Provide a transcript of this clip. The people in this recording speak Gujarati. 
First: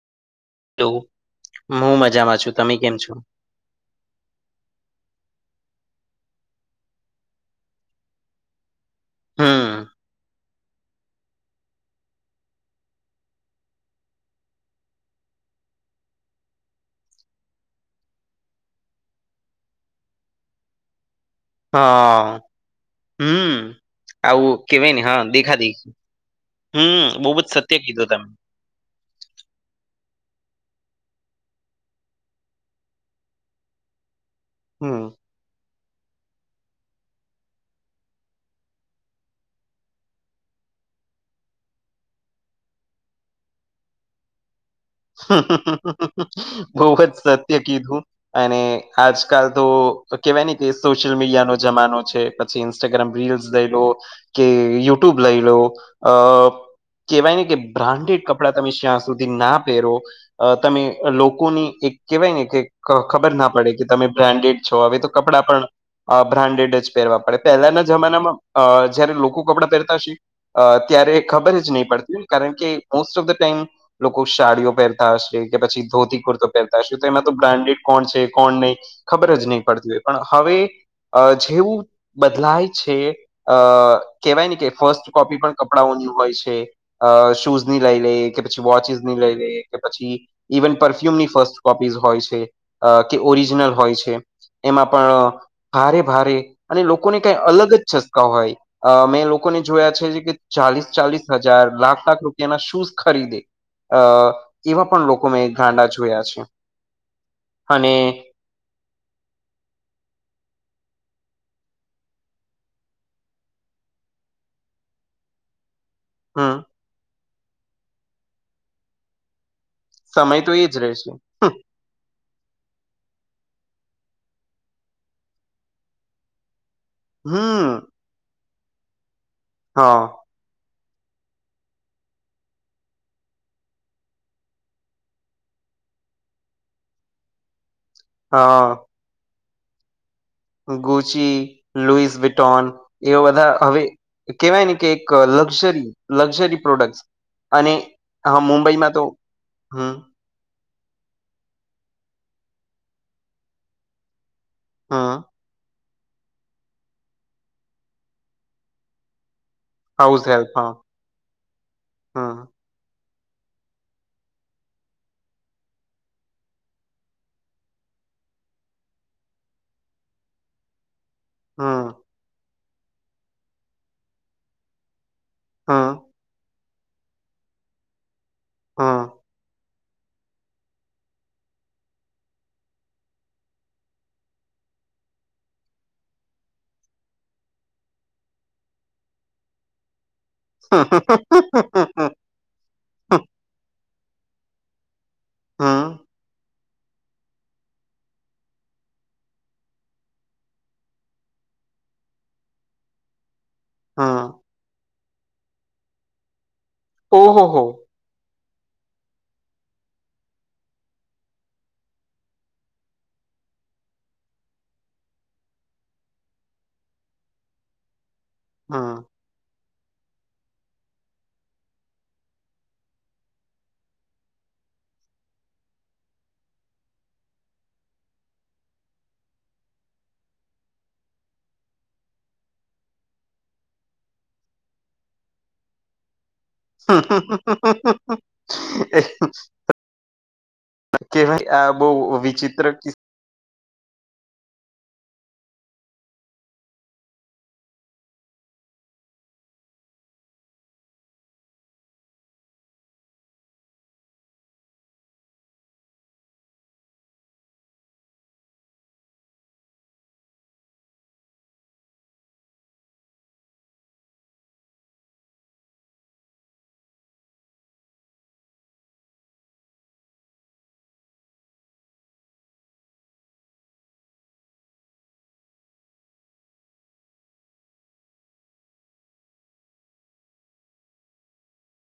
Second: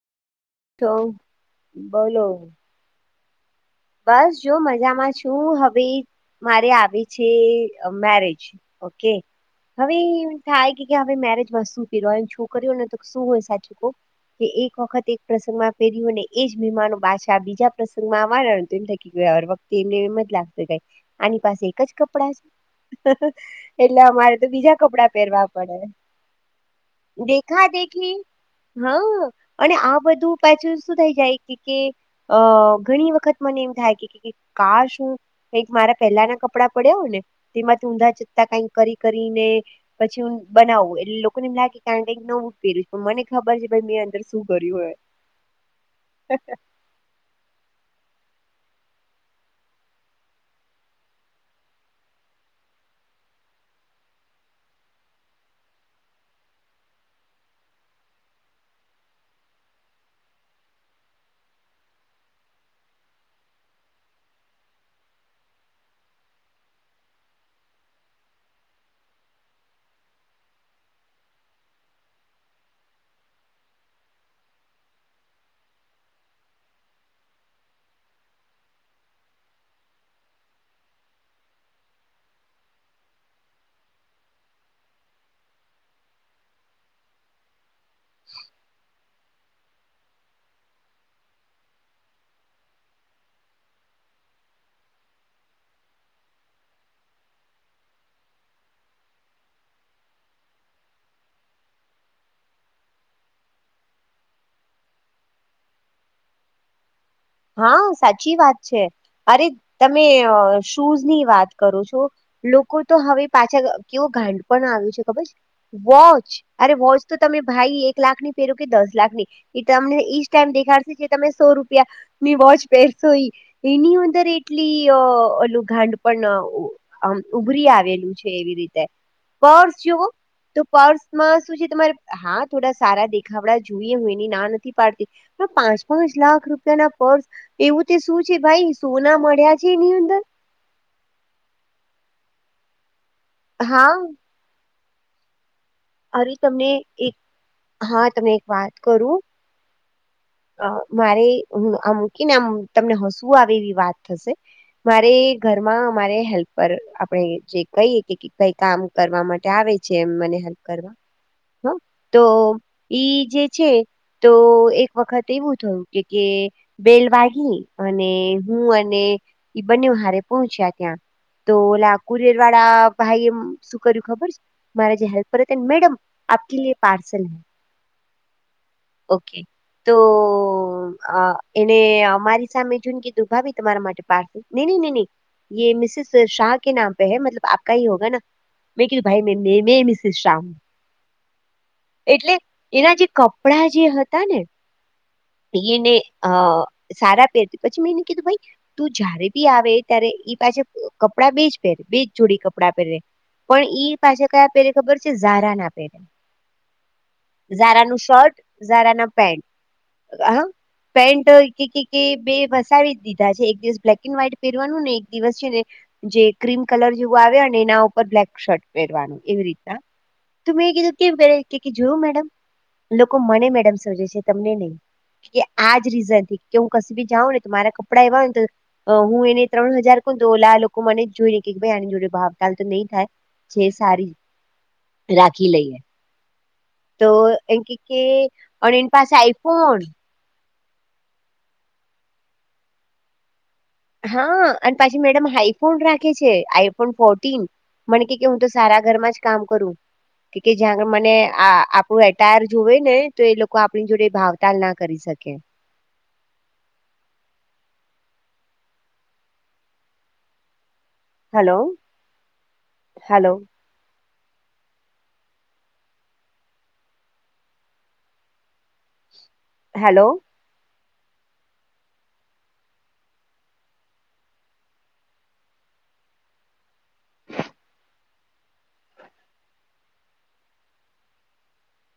તો હું બોલો મજામાં છું તમે કેમ છો. બસ જો મજામાં છું હવે મારે આવી છે મેરેજ. ઓકે હમ હવે કે હવે મેરેજમાંતુ કર શું કર્યું ને તો શું હોય સાચું કહુ કે એક વખત એક પ્રસંગમાં પેર્યુંને એજ બીમાન પાછા બીજા પ્રસંગમાં એ થકી [unintelligible] વખતે એમને એમજ લાગશે આની પાસે એકજ કપડાં હા છે. હમ એટલે અમારે તો આવું બીજા કેવાય ને કપડા હા પહેરવા દેખા પણે. દેખી હમ બઉ બ જ સત્ય કીધું તમે હા અને આ બધું પાછું શું થઈ જાય કે કે અ ઘણી વખત. મને એમ થાય કે કા હમ શું. કઈક મારા પહેલાના કપડાં પડ્યા હોય ને તેમાં ઊંધા જતા કઈક કરી કરીને. પછી હું બનાવું એટલે લોકોને એમ લાગે કારણ કે નવું પહેર્યું પણ મને ખબર છે ભાઈ મેં અંદર શું કર્યું હોય. બહુ જ સત્ય કીધું અને આજકાલ તો કેવાય ને કે સોશિયલ મીડિયાનોો જમાનો છે. પછી ઇન્સ્ટાગ્રામ રીલ્સ લઈ લો કે યુટ્યુબ લઈ લો અ. કહેવાય ને કે બ્રાન્ડેડ કપડાં તમે શ્યાં સુધી ના પહેરો. અ તમે લોકોની એક કેહેવાય ને કે ખબર ના પડે કે તમે બ્રાન્ડેડ છો હવે તો કપડાં પણ અ બ્રાન્ડેડ જ પહેરવા પડે પહેલાના જમાનામાં જયારે લોકો કપડાં પહેરતા છે અ ત્યારે ખબર જ નહી પડતી કારણ કે મોસ્ટ ઓફ ધ ટાઈમ શડીઓ પહેરતા હશે કે પછી ધોતી કુર્તો પહેરતા હશે તો એમાં તો બ્રાન્ડેડ કોણ છે કોણ નહીં ખબર જ નહી પડતી હોય પણ હવે જેવું બદલાય છે અ કેહેવાય ને કે ફર્સ્ટ કોપી પણ કપડાઓની હોય છે અ શૂઝ ની લઈ લઈ કે પછી વોચિસ લ કે પછી ઇવન પરફ્યુમ ની ફ કોપીઝ હોય છે અ કે ઓરિજનલ હોય છે એમાં પણ ભારે ભારે અને લોકોને કઈ અલગ જ છસકા હોય અ મેં લોકોને જોયા છે કે ચાલીસ ચાલીસ હજાર લાખ લાખ રૂપિયાના શૂઝ ખરીદે અ એવા પણ લોકો મેં ગાંડા જોયા છે હા અને સાચી વાત છે અરે તમે શૂઝ ની વાત કરો છો લોકો તો હવે પાછા કેવો ગાંડ પણ આવ્યું છે ખબર વોચ હમ અરે વોચ તો તમે ભાઈ એક લાખ ની પેર કે દસ લાખ ની એ તમને ઈજ સમય તો ટાઈમ એજ દેખાડશે જે રહેશે તમે સો રૂપિયા ની વોચ પહેરસ એની અંદર એટલી અલું ઘાંડ પણ આમ ઉભરી હમ આવેલું છે એવી રીતે પર્સ હા જોવો તો પર્સમાં શું છે તમારે હા થોડા સારા દેખાવડા જોઈએ હું એની ના નથી પાડતી પણ પાંચ પાંચ લાખ રૂપિયાના એવું તે શું છે ભાઈ હા સોના મળ્યા છે એની અંદર ગુચી લુઈસ વિટોન એવા બધા હવે હા કેહેવાય ને કે એક લક્ઝરી અરે લક્ઝરી તમને પ્રોડક્ટસ અને એક તમને હા એક વાત મુંબઈમાં તો કરું હમ અ મારે આ મૂકીને આમ તમને હસવું આવે એવી વાત થશે મારે હમ ઘરમાં અમારે હેલ્પર આપણે જે કહીએ કે કઈ કામ કરવા માટે આવે મ હાઉસ હેલ્પ હા કરવા તો હમ ઈ જે છે તો એક એક વખત એવું થયું કે બેલ વાગી અને હું અને ઈ બંને હારે પહોંચ્યા ત્યાં તો હમ લાકુરર વાળા ભાઈ એમ શું કર્યું ખબર છે મારા જે હેલ્પ મેડમ હમ આપ કે લ પાર્સલ હ હમ ઓકે તો એને અમારી સામે જૂનગી દુભાવી તમારા માટે પારસે મિસિસ શા કે નામ પે હૈ મતલબ આપકા હ હોગ ના મેં કીું ભાઈને મે મિસિસ શમ હ એટલે એના જે કપડા જે હતા ને એને હમ અ સારા પહેરતી પછી મેં એને કીધું ભાઈ તું જયારે બી આવે ત્યારે ઈ પાછ કપડા બેજ પહેરે બેજ જોડી કપડાં પહેરે પણ ઈ પાછા હમ કયા પેરે ખબર છે ઝારા ના પેરે ઓહો હો ઝારાનું શર્ટ ઝારા ના પેન્ટ હ પેન્ટ ઈ કે કે બે વસાવી દીધા છે એક દિવસ બ્લેક એન્ડ વ્હાઈટ પહેરવાનું ને એક દિવસ છે ને જે ક્રીમ કલર જેવું આવે અને એના ઉપર બ્લેક શર્ટ હમ પહેરવાનું એવી રીતના તો મેં કીધું કેમ કરે જોયું મેડમ લોકો મને મેડમ સર્જે છે તમને નહી કે આજ રીઝન થી કે હું કશી બી જાઉં ને તો મારા કપડાં એવા તો હું એને ત્રણ હજાર કઉ ને તો ઓલા લોકો મને જ જોઈ ને કે ભાઈ આની જોડે ભાવ ચાલ તો નહી થાય છે સારી રાખી લઈએ તો એમ કે કે અને એની પાસે આઈફોન કે ભાઈ આ બહુ વિચિત્ર હા અને પાછી મેડમ આઈફોન રાખે છે આઈફોન ફોર્ટીન. મને કે કે હું તો સારા ઘરમાં જ કામ કરું. કે જ્યાં આગળ મને આપણું એટાયર જોવે ને તો એ લોકો આપણી જોડે ભાવતાલ ના કરી શકે. Hello hello. હેલો.